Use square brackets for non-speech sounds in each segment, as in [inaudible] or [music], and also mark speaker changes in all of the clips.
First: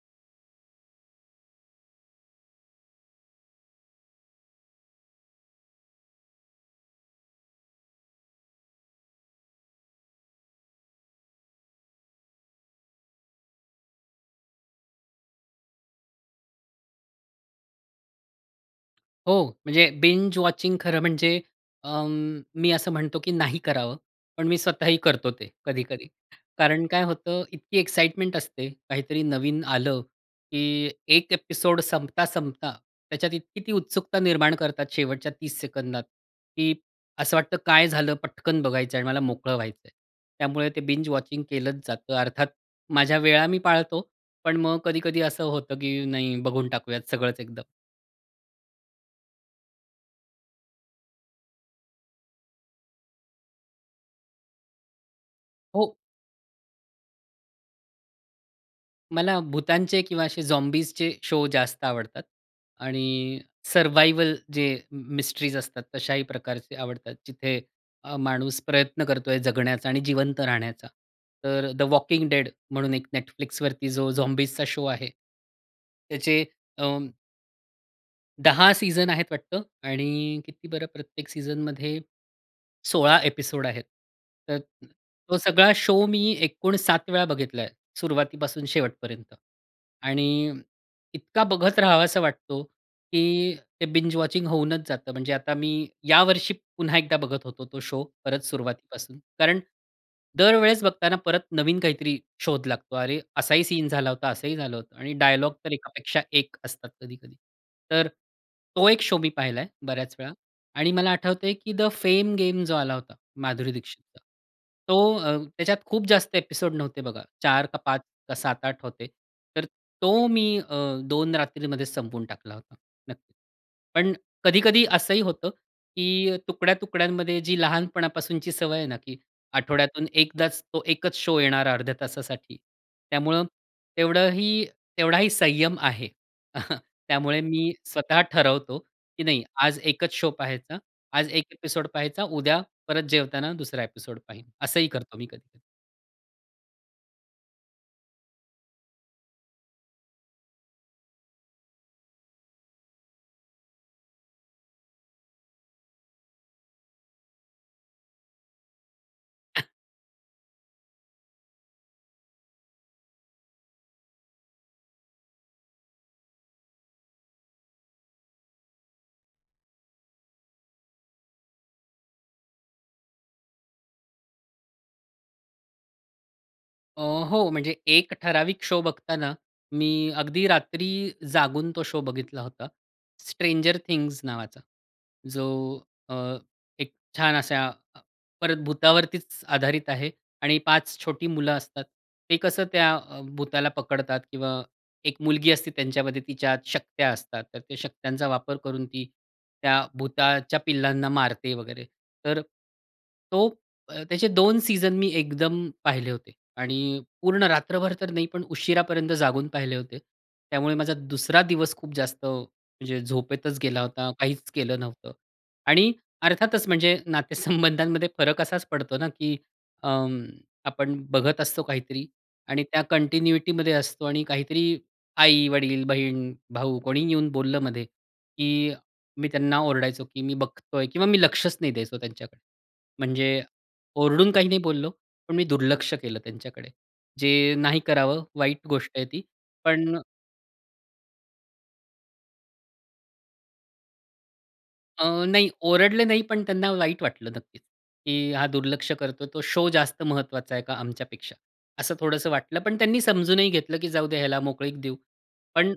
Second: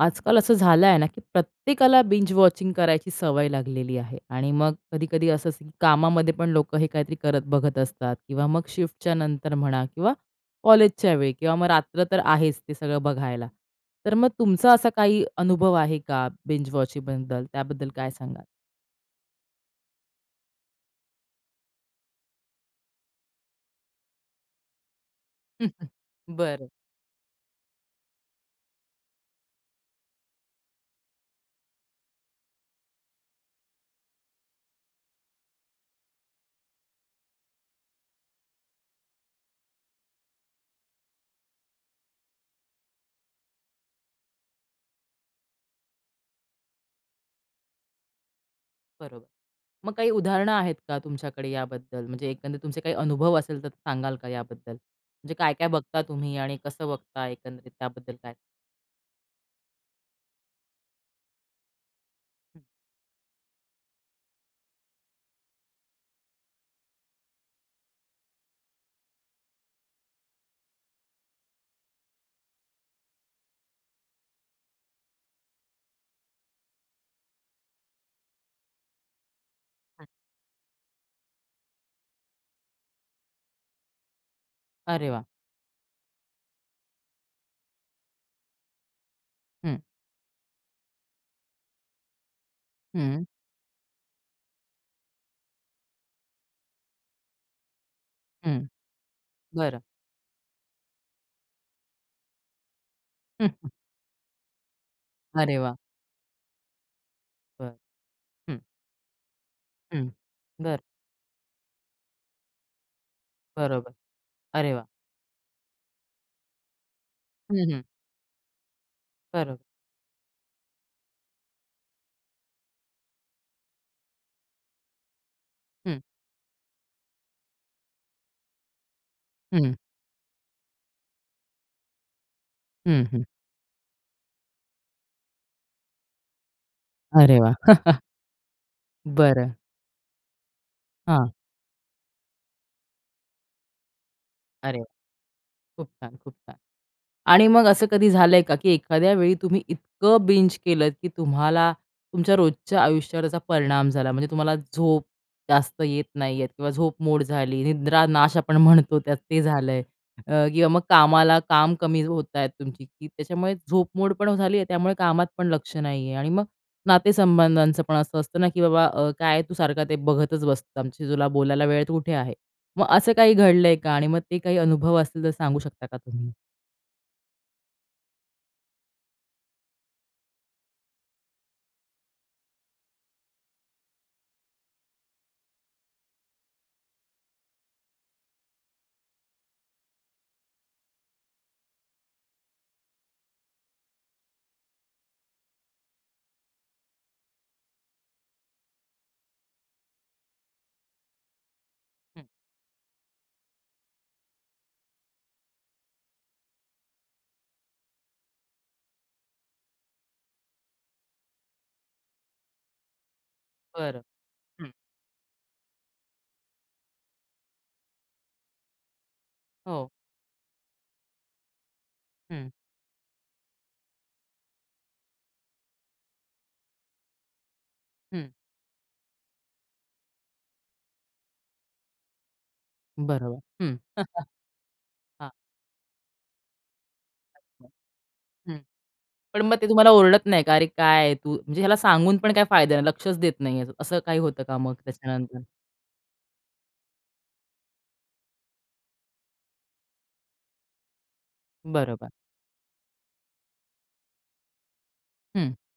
Speaker 1: आजकाल असं झालंय ना की प्रत्येकाला बिंज वॉचिंग करायची सवय लागलेली आहे. आणि मग कधी-कधी असंच कामामध्ये पण लोकं हे काहीतरी करत बघत असतात किंवा मग शिफ्टच्या नंतर म्हणा किंवा कॉलेजच्या वेळी, किंवा मग रात्र तर आहेच ते सगळं बघायला. तर मग तुमचा असा काही अनुभव आहे का बिंज वॉचिंगबद्दल त्याबद्दल काय सांगाल?
Speaker 2: हो. म्हणजे बिंज वॉचिंग खरं म्हणजे अ, मी असं म्हणतो, की नाही करावं. पण मी स्वतःही करतो ते
Speaker 1: [chuckles]
Speaker 2: कधी-कधी.
Speaker 1: बरं.
Speaker 2: कारण काय होतं, इतकी एक्साईटमेंट असते. काहीतरी नवीन आलं की एक एपिसोड संपता-संपता त्याच्यात इतकी ती उत्सुकता निर्माण करतात शेवटच्या 30 सेकंदात, की असं वाटतं, काय झालं? पटकन बघायचं आहे आणि मला मोकळं व्हायचंय. त्यामुळे ते बिंज वॉचिंग केलंच जातं. अर्थात माझ्या वेळा मी पाळतो. पण मग कधी-कधी असं होतं की नाही, बघून टाकूयात सगळंच एकदम.
Speaker 1: बरोबर. मग काही उदाहरणं आहेत का तुमच्याकडे याबद्दल? म्हणजे एकंदरीत तुमचे काही अनुभव असेल, तर सांगाल का याबद्दल? म्हणजे काय-काय
Speaker 2: हो.
Speaker 1: बघता तुम्ही आणि कसं बघता एकंदरीत त्याबद्दल काय?
Speaker 2: मला भूतांचे किंवा असे झॉम्बीजचे शो जास्त आवडतात.
Speaker 1: हं.
Speaker 2: आणि, सर्व्हायव्हल जे मिस्ट्रीज असतात तशाही प्रकारचे आवडतात. जिथे अ, माणूस प्रयत्न करतोय जगण्याचा आणि जिवंत राहण्याचा. तर द वॉकिंग डेड म्हणून एक Netflixवरती जो झॉम्बीजचा शो आहे, त्याचे अ 10 सीझन आहेत वाटतं आणि किती बरं प्रत्येक सीझनमध्ये? 16 ॲपिसोड आहेत. तर अ,
Speaker 1: अरे वाह!
Speaker 2: तो सगळा शो मी एकूण 7 वेळा बघितला आहे सुरुवातीपासून शेवटपर्यंत.
Speaker 1: हं.
Speaker 2: आणि इतका बघत राहावासा वाटतो
Speaker 1: हं.
Speaker 2: की ते बिंज वॉचिंग होऊनच जातं. म्हणजे आता मी या वर्षी पुन्हा एकदा बघत होतो तो शो परत
Speaker 1: हं.
Speaker 2: सुरुवातीपासून. कारण
Speaker 1: बरं.
Speaker 2: दरवेळेस बघताना परत नवीन काहीतरी शोध लागतो. अरे, असाही
Speaker 1: [chuckles]
Speaker 2: सीन झाला होता, असंही झालं होतं आणि डायलॉग
Speaker 1: अरे
Speaker 2: तर
Speaker 1: वाह!
Speaker 2: एकापेक्षा एक असतात कधी-कधी.
Speaker 1: बरं.
Speaker 2: तर
Speaker 1: हं.
Speaker 2: तो एक शो मी पाहिलाय
Speaker 1: हं.
Speaker 2: बऱ्याच वेळा,
Speaker 1: बरं.
Speaker 2: आणि मला आठवतंय की द फेम गेम जो आला होता माधुरी
Speaker 1: बरोबर.
Speaker 2: दीक्षितचा,
Speaker 1: अरे वाह!
Speaker 2: तो अ, त्याच्यात खूप जास्त ॲपिसोड नव्हते बघा.
Speaker 1: हं,
Speaker 2: 4 का
Speaker 1: हं.
Speaker 2: 5 का 7-8 होते.
Speaker 1: बरं.
Speaker 2: तर तो मी अ, 2 रात्रीमध्ये संपवून टाकला होता. नक्कीच, पण कधी-कधी असंही होतं
Speaker 1: हं.
Speaker 2: की तुकड्या-तुकड्यांमध्ये जी लहानपणापासूनची सवय आहे ना की
Speaker 1: हं.
Speaker 2: आठवड्यातून एकदाच तो एकच शो येणारा अर्ध्या तासासाठी.
Speaker 1: हं, हं.
Speaker 2: त्यामुळं तेवढंही तेवढाही संयम आहे. [chuckles]
Speaker 1: अरे
Speaker 2: त्यामुळे
Speaker 1: वाह!
Speaker 2: मी
Speaker 1: [chuckles]
Speaker 2: स्वतः ठरवतो की नाही
Speaker 1: बरं.
Speaker 2: आज एकच शो पहायचा. आज
Speaker 1: हां.
Speaker 2: 1 ॲपिसोड पाहायचा. उद्या परत जेवताना दुसरा ॲपिसोड पाहीन.
Speaker 1: अरे वाह!
Speaker 2: असंही करतो मी कधी-कधी.
Speaker 1: खूप छान, खूप छान. आणि मग असं कधी झालंय का की एखाद्या वेळी तुम्ही इतकं बिंज केलं की तुम्हाला तुमच्या रोजच्या आयुष्यावर त्याचा परिणाम झाला. म्हणजे तुम्हाला झोप जास्त येत नाही येत किंवा झोपमोड झाली. निद्रानाश आपण म्हणतो त्यात ते झालंय अ, किंवा मग कामाला काम कमी होत आहेत तुमची, की त्याच्यामुळे झोपमोड पण झाली आहे, त्यामुळे कामात पण लक्ष नाही आहे आणि मग नातेसंबंधांच पण असं असतं ना की बाबा अ, काय आहे तू सारखा ते बघतच बसतो. आमच्याशी तुला बोलायला वेळ कुठे आहे? मग असं काही घडलंय का? आणि मग ते काही अनुभव असतील तर सांगू शकता का तुम्ही?
Speaker 2: अ, हो म्हणजे एक ठराविक शो बघताना मी अगदी रात्री जागून तो शो बघितला होता. स्ट्रेंजर थिंग्स नावाचा. जो अ, एक छान असा अ, परत भुतावरतीच आधारित आहे आणि 5 छोटी मुलं असतात. ते कसं त्या अ, भुताला पकडतात किंवा 1 मुलगी असते त्यांच्यामध्ये तिच्या शक्त्या असतात. तर त्या शक्त्यांचा वापर करून ती त्या भुताच्या पिल्लांना मारते वगैरे.
Speaker 1: हं.
Speaker 2: तर तो अ, त्याचे 2 सीझन मी एकदम पाहिले होते आणि पूर्ण रात्रभर तर नाही, पण उशिरापर्यंत जागून पाहिले होते. त्यामुळे माझा दुसरा दिवस खूप जास्त म्हणजे झोपेतच गेला
Speaker 1: बरं.
Speaker 2: होता. काहीच
Speaker 1: हं.
Speaker 2: केलं नव्हतं. आणि अर्थातच म्हणजे नातेसंबंधांमध्ये फरक असाच पडतो ना की
Speaker 1: हो.
Speaker 2: अं, आपण बघत असतो काहीतरी
Speaker 1: हं.
Speaker 2: आणि त्या कंटिन्युइटीमध्ये असतो. आणि काहीतरी आई-वडील, बहीण-भाऊ कोणीही येऊन बोललं मध्ये,
Speaker 1: हं.
Speaker 2: की मी त्यांना ओरडायचो की मी बघतोय किंवा मी लक्षच नाही द्यायचो त्यांच्याकडे.
Speaker 1: बरोबर,
Speaker 2: म्हणजे
Speaker 1: हं.
Speaker 2: ओरडून काही नाही बोललो.
Speaker 1: [chuckles] हां.
Speaker 2: पण मी दुर्लक्ष केलं त्यांच्याकडे, जे
Speaker 1: अच्छा,
Speaker 2: नाही करावं,
Speaker 1: हं.
Speaker 2: वाईट गोष्ट आहे ती.
Speaker 1: पण मग ते तुम्हाला
Speaker 2: पण
Speaker 1: ओरडत नाही का? "अरे काय तू? म्हणजे ह्याला सांगून पण काय फायदा नाही. लक्षच देत नाही आहे." असं काही होतं का मग
Speaker 2: अ,
Speaker 1: त्याच्यानंतर?
Speaker 2: नाही, ओरडले नाही. पण त्यांना वाईट वाटलं नक्कीच, की हा दुर्लक्ष करतो. तो शो जास्त महत्वाचा आहे का आमच्यापेक्षा? असं
Speaker 1: बरोबर.
Speaker 2: थोडंसं वाटलं पण त्यांनी समजूनही घेतलं, की जाऊदे याला मोकळीक देऊ.
Speaker 1: हं.
Speaker 2: पण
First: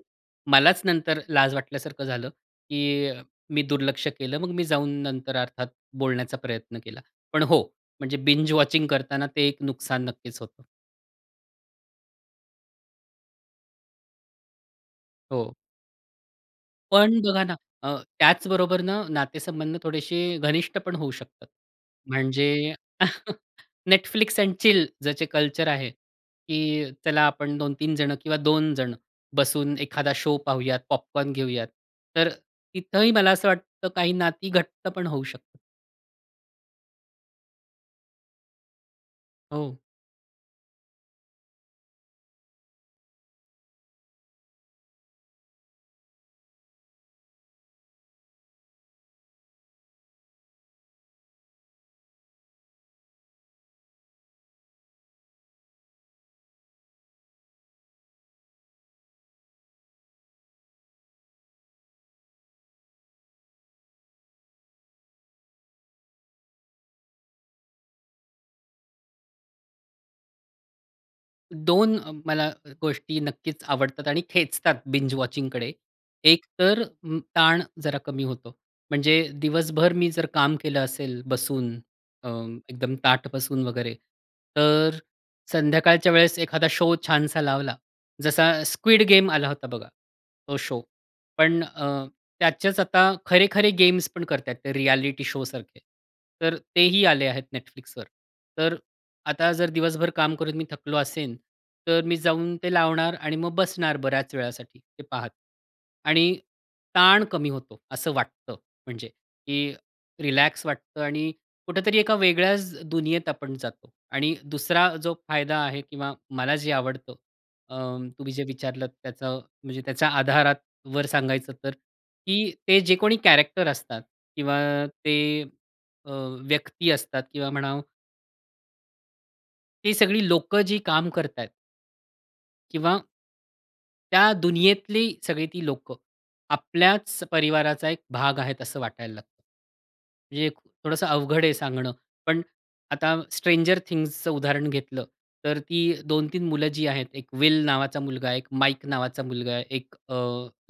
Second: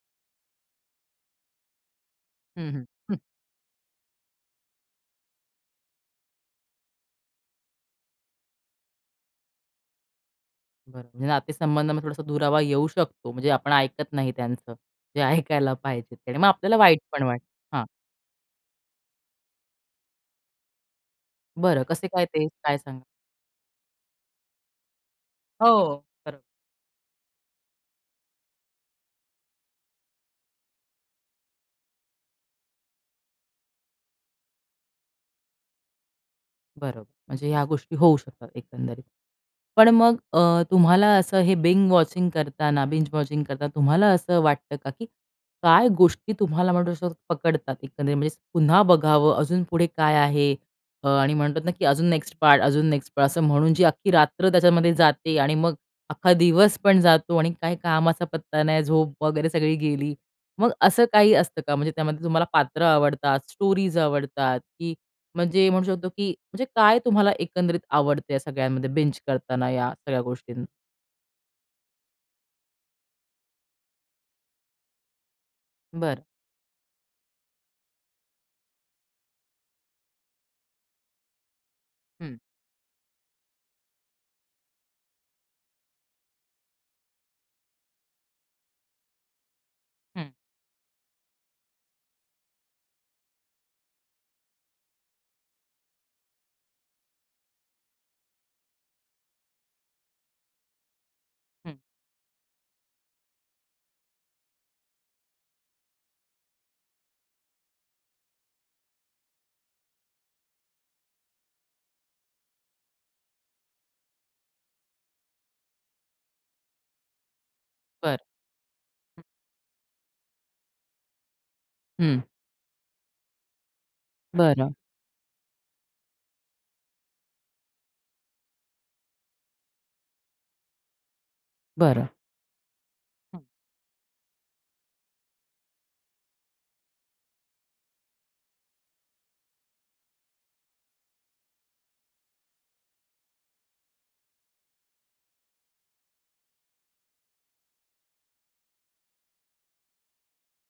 Speaker 2: मलाच नंतर लाज वाटल्यासारखं झालं,
Speaker 1: हं, हं.
Speaker 2: की
Speaker 1: [unintelligible]
Speaker 2: मी दुर्लक्ष केलं. मग मी जाऊन नंतर अर्थात बोलण्याचा प्रयत्न केला. पण हो, म्हणजे बिंज वॉचिंग करतांना ते एक नुकसान नक्कीच होतं.
Speaker 1: बरं, म्हणजे नातेसंबंधामध्ये थोडासा दुरावा येऊ शकतो. म्हणजे आपण ऐकत नाही त्यांचं, जे
Speaker 2: हो.
Speaker 1: ऐकायला पाहिजे आणि मग आपल्याला वाईट
Speaker 2: पण अ,
Speaker 1: पण वाट
Speaker 2: बघा ना,
Speaker 1: हां.
Speaker 2: अ, त्याचबरोबर न नातेसंबंध थोडेशे घनिष्ठ पण होऊ शकतात.
Speaker 1: बरं कसे काय ते,
Speaker 2: म्हणजे
Speaker 1: काय सांगा?
Speaker 2: [chuckles] Netflix एंड चिल ज्याचे कल्चर आहे,
Speaker 1: हो. खरं.
Speaker 2: की चला आपण 2-3 जण किंवा 2 जण बसून एखादा शो पाहूयात, पॉपकॉर्न घेऊयात. तर अ, तिथंही मला असं वाटतं काही नाती घट्ट पण होऊ शकतात.
Speaker 1: बरोबर. म्हणजे ह्या गोष्टी होऊ शकतात एकंदरीत.
Speaker 2: हो.
Speaker 1: पण मग अ, तुम्हाला असं हे बिंग वॉचिंग करताना बिंज वॉचिंग करताना तुम्हाला असं वाटतं का, की काय गोष्टी तुम्हाला म्हणू शकतो पकडतात एकंदरीत, म्हणजे पुन्हा बघावं अ, अजून पुढे काय आहे? अ, आणि म्हणतात ना की अजून नेक्स्ट पार्ट अजून नेक्स्ट पार्ट, असं म्हणून जी अख्खी रात्र त्याच्यामध्ये जाते आणि मग अख्खा दिवस पण जातो आणि काय कामाचा पत्ता नाही, झोप वगैरे सगळी गेली, मग असं काही असतं का? म्हणजे त्यामध्ये तुम्हाला पात्र आवडतात, स्टोरीज आवडतात, की म्हणजे म्हणू शकतो की म्हणजे काय तुम्हाला एकंदरीत आवडतं या सगळ्यांमध्ये बिंज करताना या सगळ्या गोष्टीं?
Speaker 2: 2 अ, मला अ, गोष्टी नक्कीच आवडतात आणि खेचतात बिंज वॉचिंगकडे.
Speaker 1: बरं.
Speaker 2: एक तर अ, ताण जरा कमी होतो. म्हणजे, दिवसभर मी जर काम केलं असेल बसून, अ,
Speaker 1: हं.
Speaker 2: एकदम ताठ बसून वगैरे, तर अ, संध्याकाळच्या वेळेस एखादा शो छानसा लावला, जसा, स्क्विड गेम आला होता बघा.
Speaker 1: हं.
Speaker 2: तो शो. पण अ, त्याचेच आता खरे-खरे गेम्स पण करताहेत. ते रिएलिटी शो सारखे. तर तेही आले आहेत Netflixवर. तर अ, आता जर दिवसभर काम करून मी थकलो असेन,
Speaker 1: हं.
Speaker 2: तर मी जाऊन ते लावणार आणि मग बसणार बऱ्याच वेळासाठी, ते पाहत. आणि ताण कमी होतो, असं वाटतं. म्हणजे, की रिलॅक्स वाटतं आणि कुठेतरी एका वेगळ्याच दुनियेत आपण जातो आणि दुसरा जो फायदा आहे किंवा मला जे आवडतं, अ,
Speaker 1: बरं.
Speaker 2: तुम्ही जे विचारलत
Speaker 1: हं.
Speaker 2: त्याचं, म्हणजे त्याच्या आधारावर सांगायचं तर,
Speaker 1: हं.
Speaker 2: की ते जे कोणी कॅरेक्टर असतात किंवा
Speaker 1: बरं.
Speaker 2: ते, अ, व्यक्ती असतात किंवा म्हणाव ही सगळी लोकं जी काम करतायेत
Speaker 1: बरं.
Speaker 2: किंवा
Speaker 1: हं.
Speaker 2: त्या दुनियेतली सगळी ती लोकं. आपल्याच परिवाराचा एक भाग आहेत, असं वाटायला लागतं. म्हणजे थोडंसं अवघड आहे सांगणं. पण आता स्ट्रेंजर थिंग्सचं उदाहरण घेतलं. तर ती 2-3 मुलं जी आहेत, एक वेल नावाचा मुलगा आहे, एक माईक नावाचा मुलगा आहे, एक अ,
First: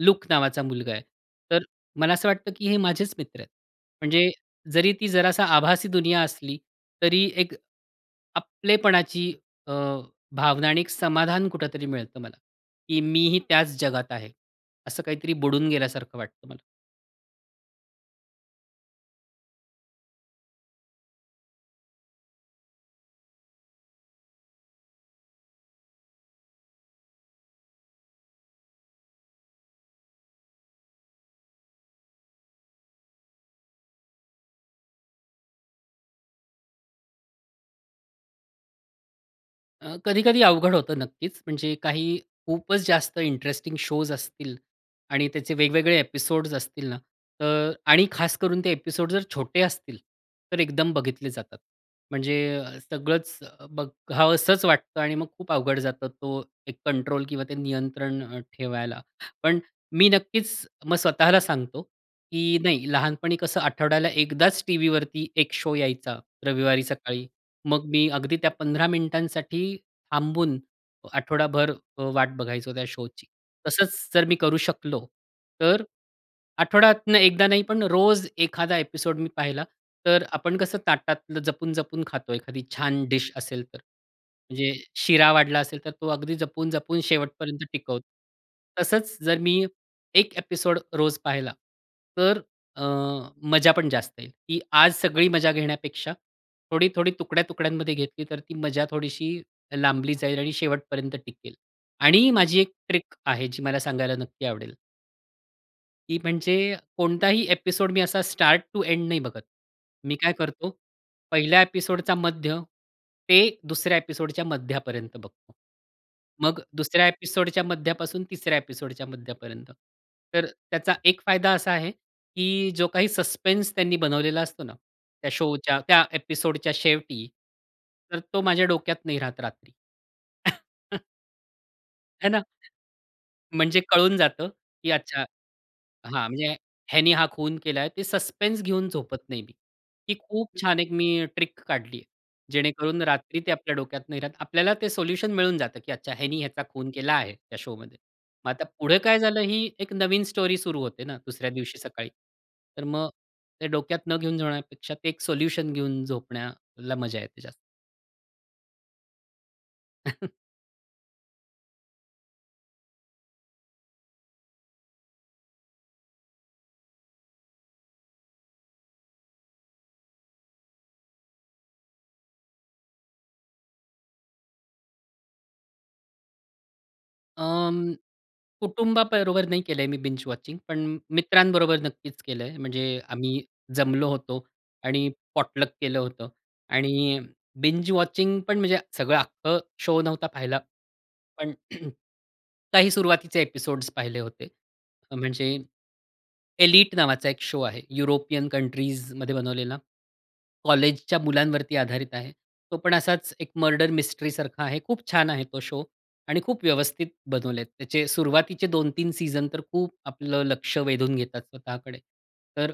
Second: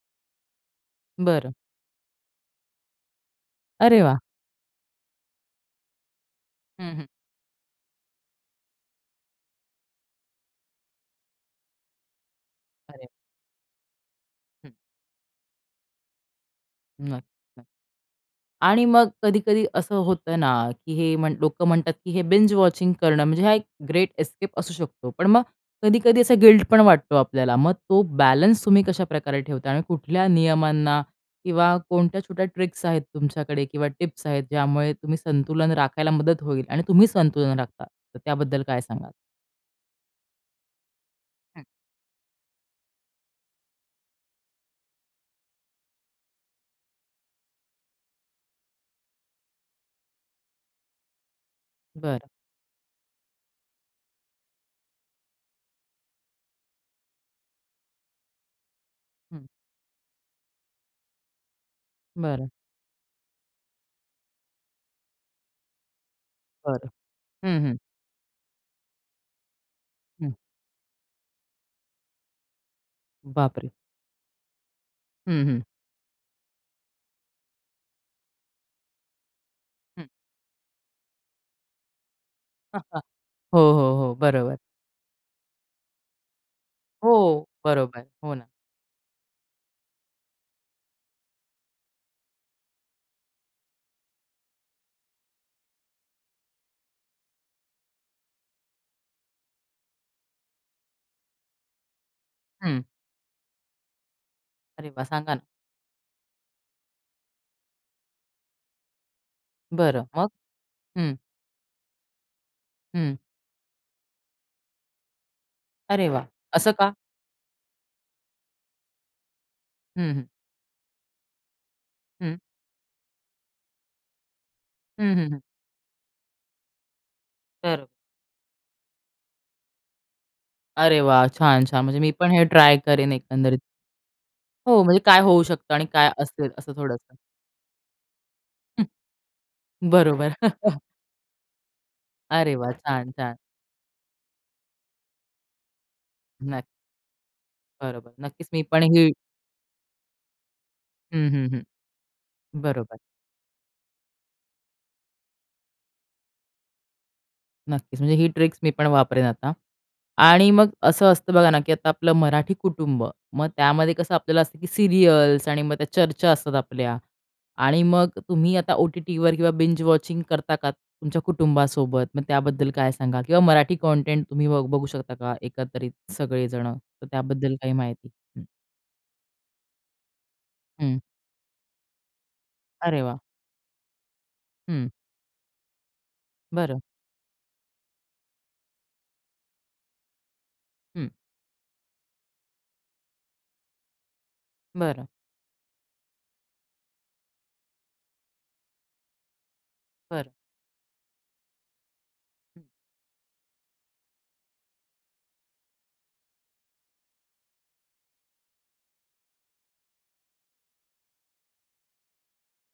Speaker 2: लूक नावाचा मुलगा आहे.
Speaker 1: बरं.
Speaker 2: तर मला असं वाटतं की हे माझेच मित्र आहेत.
Speaker 1: अरे वाह!
Speaker 2: म्हणजे जरी ती जरासा आभासी दुनिया असली.
Speaker 1: हं, हं.
Speaker 2: तरी एक आपलेपणाची अ, भावना आणि एक समाधान कुठेतरी मिळतं मला, की
Speaker 1: अरे!
Speaker 2: मी ही त्याच जगात आहे.
Speaker 1: हं.
Speaker 2: असं काहीतरी बुडून गेल्यासारखं वाटतं मला.
Speaker 1: नक्की. आणि मग कधी-कधी असं होतं ना, की हे म्हण लोकं म्हणतात की हे बिंज वॉचिंग करणं म्हणजे हा एक ग्रेट एस्केप असू शकतो. पण मग कधी-कधी असा गिल्ट पण वाटतो आपल्याला. मग तो बॅलन्स तुम्ही कशा प्रकारे ठेवता. आणि कुठल्या नियमांना किंवा कोणत्या छोट्या ट्रिक्स आहेत तुमच्याकडे किंवा टिप्स आहेत. ज्यामुळे तुम्ही संतुलन राखायला मदत होईल. आणि तुम्ही संतुलन राखता. तर त्याबद्दल काय सांगाल?
Speaker 2: अ, कधी-कधी अवघड होतं नक्कीच,
Speaker 1: हं.
Speaker 2: म्हणजे काही खूपच जास्त इंटरेस्टिंग शोज असतील आणि त्याचे वेगवेगळे एपिसोड्स असतील ना, तर आणि खास करून ते एपिसोड जर छोटे असतील, तर एकदम बघितले जातात.
Speaker 1: बरं.
Speaker 2: म्हणजे अ, सगळंच बघावसंच वाटतं आणि मग खूप अवघड जातं, तो एक कंट्रोल किंवा ते नियंत्रण अ, ठेवायला.
Speaker 1: हं.
Speaker 2: पण अ, मी नक्कीच मग स्वतःला सांगतो,
Speaker 1: बरं.
Speaker 2: की नाही लहानपणी कसं आठवड्याला एकदाच, टीव्हीवरती एक शो यायचा, रविवारी
Speaker 1: बरं.
Speaker 2: सकाळी.
Speaker 1: हं, हं.
Speaker 2: मग मी अगदी त्या 15 मिनिटांसाठी
Speaker 1: हं.
Speaker 2: थांबून आठवडाभर अ, वाट बघायचो त्या शोची.
Speaker 1: बाप रे!
Speaker 2: तसंच जर मी करू शकलो,
Speaker 1: हं, हं.
Speaker 2: तर अ, आठवड्यातनं एकदा नाही, पण रोज एखादा एपिसोड मी पाहिला,
Speaker 1: हं.
Speaker 2: तर अ, आपण कसं ताटातलं जपून-जपून खातो, एखादी
Speaker 1: [chuckles]
Speaker 2: छान डिश असेल
Speaker 1: हो,
Speaker 2: तर.
Speaker 1: हो, हो. बरोबर.
Speaker 2: म्हणजे शिरा वाढला असेल तर तो अगदी जपून-जपून
Speaker 1: हो,
Speaker 2: शेवटपर्यंत टिकवतो.
Speaker 1: बरोबर. हो ना.
Speaker 2: तसंच जर मी एक एपिसोड रोज पाहिला तर अ, मजा पण जास्त येईल. ती आज सगळी मजा घेण्यापेक्षा थोडी-थोडी तुकड्या-तुकड्यांमध्ये घेतली तर ती मजा थोडीशी लांबली जाईल आणि शेवटपर्यंत टिकेल आणि माझी एक
Speaker 1: हं.
Speaker 2: ट्रिक आहे जी मला सांगायला नक्की आवडेल.
Speaker 1: अरे वाह! सांगा ना?
Speaker 2: ती म्हणजे कोणताही एपिसोड मी असा स्टार्ट टू एंड नाही बघत.
Speaker 1: बरं
Speaker 2: मी
Speaker 1: मग?
Speaker 2: काय करतो?
Speaker 1: हं.
Speaker 2: पहिल्या एपिसोडचा मध्य
Speaker 1: हं.
Speaker 2: ते दुसऱ्या एपिसोडच्या मध्यापर्यंत बघतो.
Speaker 1: अरे वा!
Speaker 2: मग
Speaker 1: असं का?
Speaker 2: दुसऱ्या एपिसोडच्या मध्यापासून तिसऱ्या एपिसोडच्या मध्यापर्यंत.
Speaker 1: हं, हं.
Speaker 2: तर त्याचा एक फायदा असा आहे,
Speaker 1: हं.
Speaker 2: की जो काही सस्पेन्स त्यांनी बनवलेला असतो ना
Speaker 1: हं, हं,
Speaker 2: त्या
Speaker 1: हं.
Speaker 2: शोच्या त्या एपिसोडच्या शेवटी,
Speaker 1: तर, अ
Speaker 2: तर तो माझ्या डोक्यात नाही राहत रात्री.
Speaker 1: अरे
Speaker 2: [chuckles]
Speaker 1: वा! छान, छान. म्हणजे मी
Speaker 2: है
Speaker 1: पण
Speaker 2: ना?
Speaker 1: हे ट्राय करेन एकंदरीत.
Speaker 2: म्हणजे कळून जातं,
Speaker 1: हो.
Speaker 2: की
Speaker 1: म्हणजे काय
Speaker 2: अच्छा
Speaker 1: होऊ शकतं? आणि काय
Speaker 2: हां,
Speaker 1: असेल?
Speaker 2: म्हणजे
Speaker 1: असं
Speaker 2: ह्यानी
Speaker 1: थोडंसं.
Speaker 2: हा खून केलाय. ते सस्पेन्स घेऊन
Speaker 1: [chuckles]
Speaker 2: झोपत नाही मी. ती
Speaker 1: बरोबर.
Speaker 2: खूप छान
Speaker 1: [chuckles]
Speaker 2: एक मी अं, ट्रिक काढली.
Speaker 1: अरे वा!
Speaker 2: जेणेकरून
Speaker 1: छान, छान.
Speaker 2: रात्री ते आपल्या डोक्यात नाही राहत. आपल्याला ते सोल्युशन मिळून जातं, की अच्छा ह्यानी ह्याचा
Speaker 1: नक
Speaker 2: खून केला आहे त्या शोमध्ये.
Speaker 1: बरोबर, नक्कीच
Speaker 2: मग
Speaker 1: मी
Speaker 2: आता
Speaker 1: पण
Speaker 2: पुढे
Speaker 1: ही
Speaker 2: काय झालं ही एक नवीन स्टोरी सुरू होते ना
Speaker 1: हं, हं,
Speaker 2: दुसऱ्या दिवशी सकाळी.
Speaker 1: हं.
Speaker 2: तर
Speaker 1: बरोबर.
Speaker 2: मग ते डोक्यात न घेऊन जाण्यापेक्षा ते एक सोल्युशन घेऊन झोपण्याला मजा येते जास्त.
Speaker 1: नक्कीच म्हणजे ही ट्रिक मी पण वापरेन आता
Speaker 2: [chuckles]
Speaker 1: आणि मग असं असतं बघा ना, की आता आपलं मराठी कुटुंब. मग त्यामध्ये कसं आपल्याला असतं की सीरियल्स आणि मग त्या चर्चा असतात आपल्या आणि मग तुम्ही आता ओ-टी-टीवर किंवा बिंज वॉचिंग करता का तुमच्या कुटुंबासोबत? मग त्याबद्दल काय सांगाल किंवा मराठी कॉन्टेंट तुम्ही बघू बघू शकता का एकत्रित सगळे जण? तर त्याबद्दल काही
Speaker 2: अं,
Speaker 1: माहिती? हं.
Speaker 2: कुटुंबाबरोबर नाही केलंय मी बिंज वॉचिंग. पण
Speaker 1: हं.
Speaker 2: मित्रांबरोबर नक्कीच केलंय. म्हणजे
Speaker 1: अरे वा!
Speaker 2: आम्ही जमलो होतो
Speaker 1: हं.
Speaker 2: आणि पॉटलक केलं होतं
Speaker 1: बरं.
Speaker 2: आणि बिंज वॉचिंग पण म्हणजे सगळं अख्खं शो नव्हता पाहिला.
Speaker 1: हं.
Speaker 2: पण [clears throat] काही सुरुवातीचे एपिसोड्स पाहिले होते.
Speaker 1: बरं.
Speaker 2: म्हणजे एलीट नावाचा एक शो आहे युरोपियन कंट्रीजमध्ये बनवलेला.
Speaker 1: बरं.
Speaker 2: कॉलेजच्या मुलांवरती आधारित आहे. तो पण असाच एक मर्डर मिस्ट्रीसारखा आहे. खूप छान आहे तो शो आणि खूप व्यवस्थित बनवलेत. त्याचे सुरुवातीचे 2-3 सीझन तर खूप आपलं लक्ष वेधून घेतात स्वतःकडे. तर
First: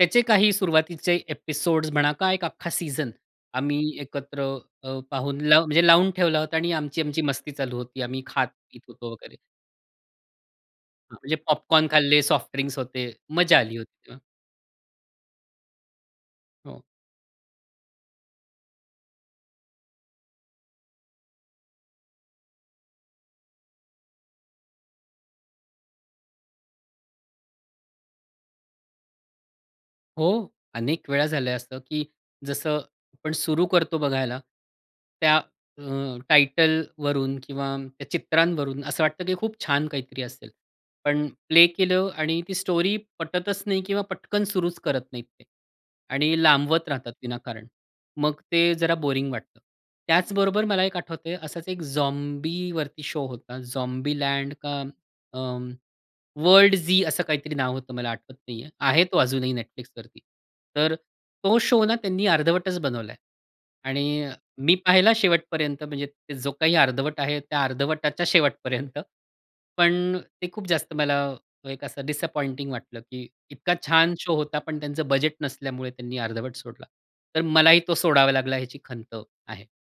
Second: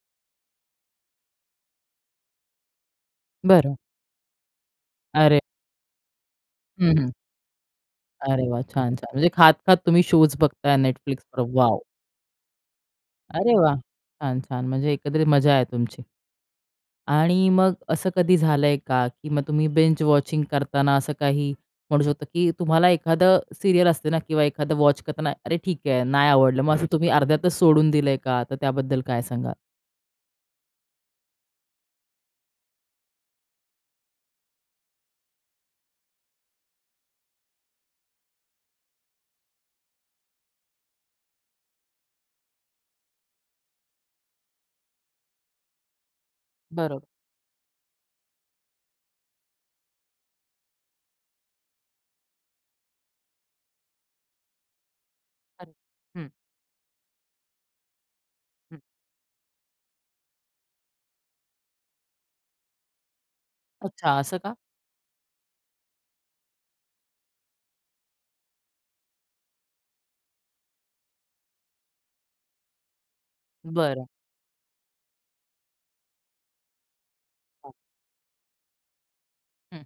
Speaker 2: त्याचे काही सुरुवातीचे एपिसोड्स म्हणा का एक अख्खा सीझन
Speaker 1: बरं.
Speaker 2: आम्ही एकत्र अ,
Speaker 1: अरे.
Speaker 2: पाहून ला म्हणजे लावून ठेवला होता आणि
Speaker 1: हं, हं.
Speaker 2: आमची-आमची मस्ती चालू होती आम्ही
Speaker 1: अरे वा!
Speaker 2: खात-पीत
Speaker 1: छान-छान.
Speaker 2: होतो
Speaker 1: म्हणजे
Speaker 2: वगैरे.
Speaker 1: खात-खात तुम्ही शोज बघताय
Speaker 2: हां, म्हणजे
Speaker 1: Netflixवर. वॉव!
Speaker 2: पॉपकॉर्न खाल्ले, सॉफ्ट ड्रिंक्स होते,
Speaker 1: अरे
Speaker 2: मजा
Speaker 1: वाह!
Speaker 2: आली होती तेव्हा.
Speaker 1: छान, छान. म्हणजे एकत्रित मजा आहे तुमची
Speaker 2: हो.
Speaker 1: आणि मग असं कधी झालंय का? की मग तुम्ही बिंज वॉचिंग करताना असं काही म्हणू शकतो की तुम्हाला एखादं सीरियल असते ना किंवा एखादं वॉच करताना, अरे ठीक आहे नाही आवडलं मग असं तुम्ही अर्ध्यातच सोडून दिलंय का? तर त्याबद्दल काय सांगाल?
Speaker 2: हो, अनेक वेळा झालंय असं, की जसं आपण सुरु करतो बघायला त्या अ, टायटलवरून किंवा त्या चित्रांवरून असं वाटतं की खूप छान काहीतरी असेल, पण प्ले केलं आणि ती स्टोरी पटतच नाही किंवा पटकन सुरूच करत नाहीत ते. आणि लांबवत
Speaker 1: बरोबर.
Speaker 2: राहतात विनाकारण. मग ते जरा बोरिंग वाटतं. त्याचबरोबर मला एक आठवतंय असाच एक झॉम्बीवरती शो होता. झॉम्बी लँड का अ,
Speaker 1: [unintelligible] हं.
Speaker 2: वर्ल्ड झी असं काहीतरी नाव होतं, मला आठवत नाही आहे.
Speaker 1: हं.
Speaker 2: आहे तो अजूनही Netflixवरती. तर अ, तो शो ना त्यांनी अर्धवटच बनवला आहे
Speaker 1: अच्छा,
Speaker 2: आणि अ,
Speaker 1: असं का?
Speaker 2: मी पाहिला शेवटपर्यंत म्हणजे जो काही अर्धवट आहे त्या अर्धवटाच्या शेवटपर्यंत, पण अ, ते खूप जास्त मला एक असं डिसअपॉइंटिंग वाटलं की इतका
Speaker 1: बरं.
Speaker 2: छान शो होता, पण त्यांचं बजेट नसल्यामुळे त्यांनी अर्धवट सोडला. तर
Speaker 1: हो.
Speaker 2: मलाही तो सोडावा लागला, याची खंत आहे.
Speaker 1: हं.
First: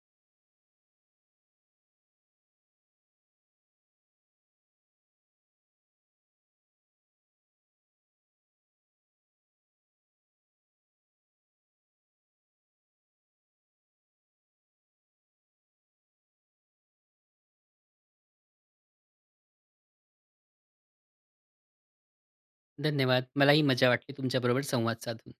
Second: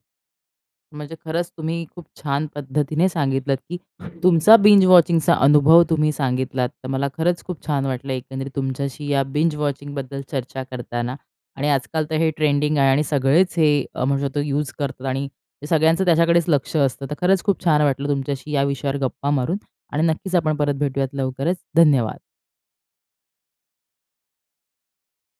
Speaker 1: म्हणजे खरंच तुम्ही खूप छान पद्धतीने सांगितलंत की तुमचा बिंज वॉचिंगचा अनुभव तुम्ही सांगितलात. तर मला खरंच खूप छान वाटलं एकंदरीत तुमच्याशी या बिंज वॉचिंगबद्दल चर्चा करताना आणि आजकाल तर हे ट्रेंडिंग आहे आणि सगळेच हे अ, म्हणू शकतो यूज करतात आणि सगळ्यांचं त्याच्याकडेच लक्ष असतं. तर खरंच खूप छान वाटलं तुमच्याशी या विषयावर गप्पा मारून आणि नक्कीच आपण परत भेटूयात लवकरच. धन्यवाद.
Speaker 2: धन्यवाद. मलाही मजा वाटली तुमच्याबरोबर संवाद साधून.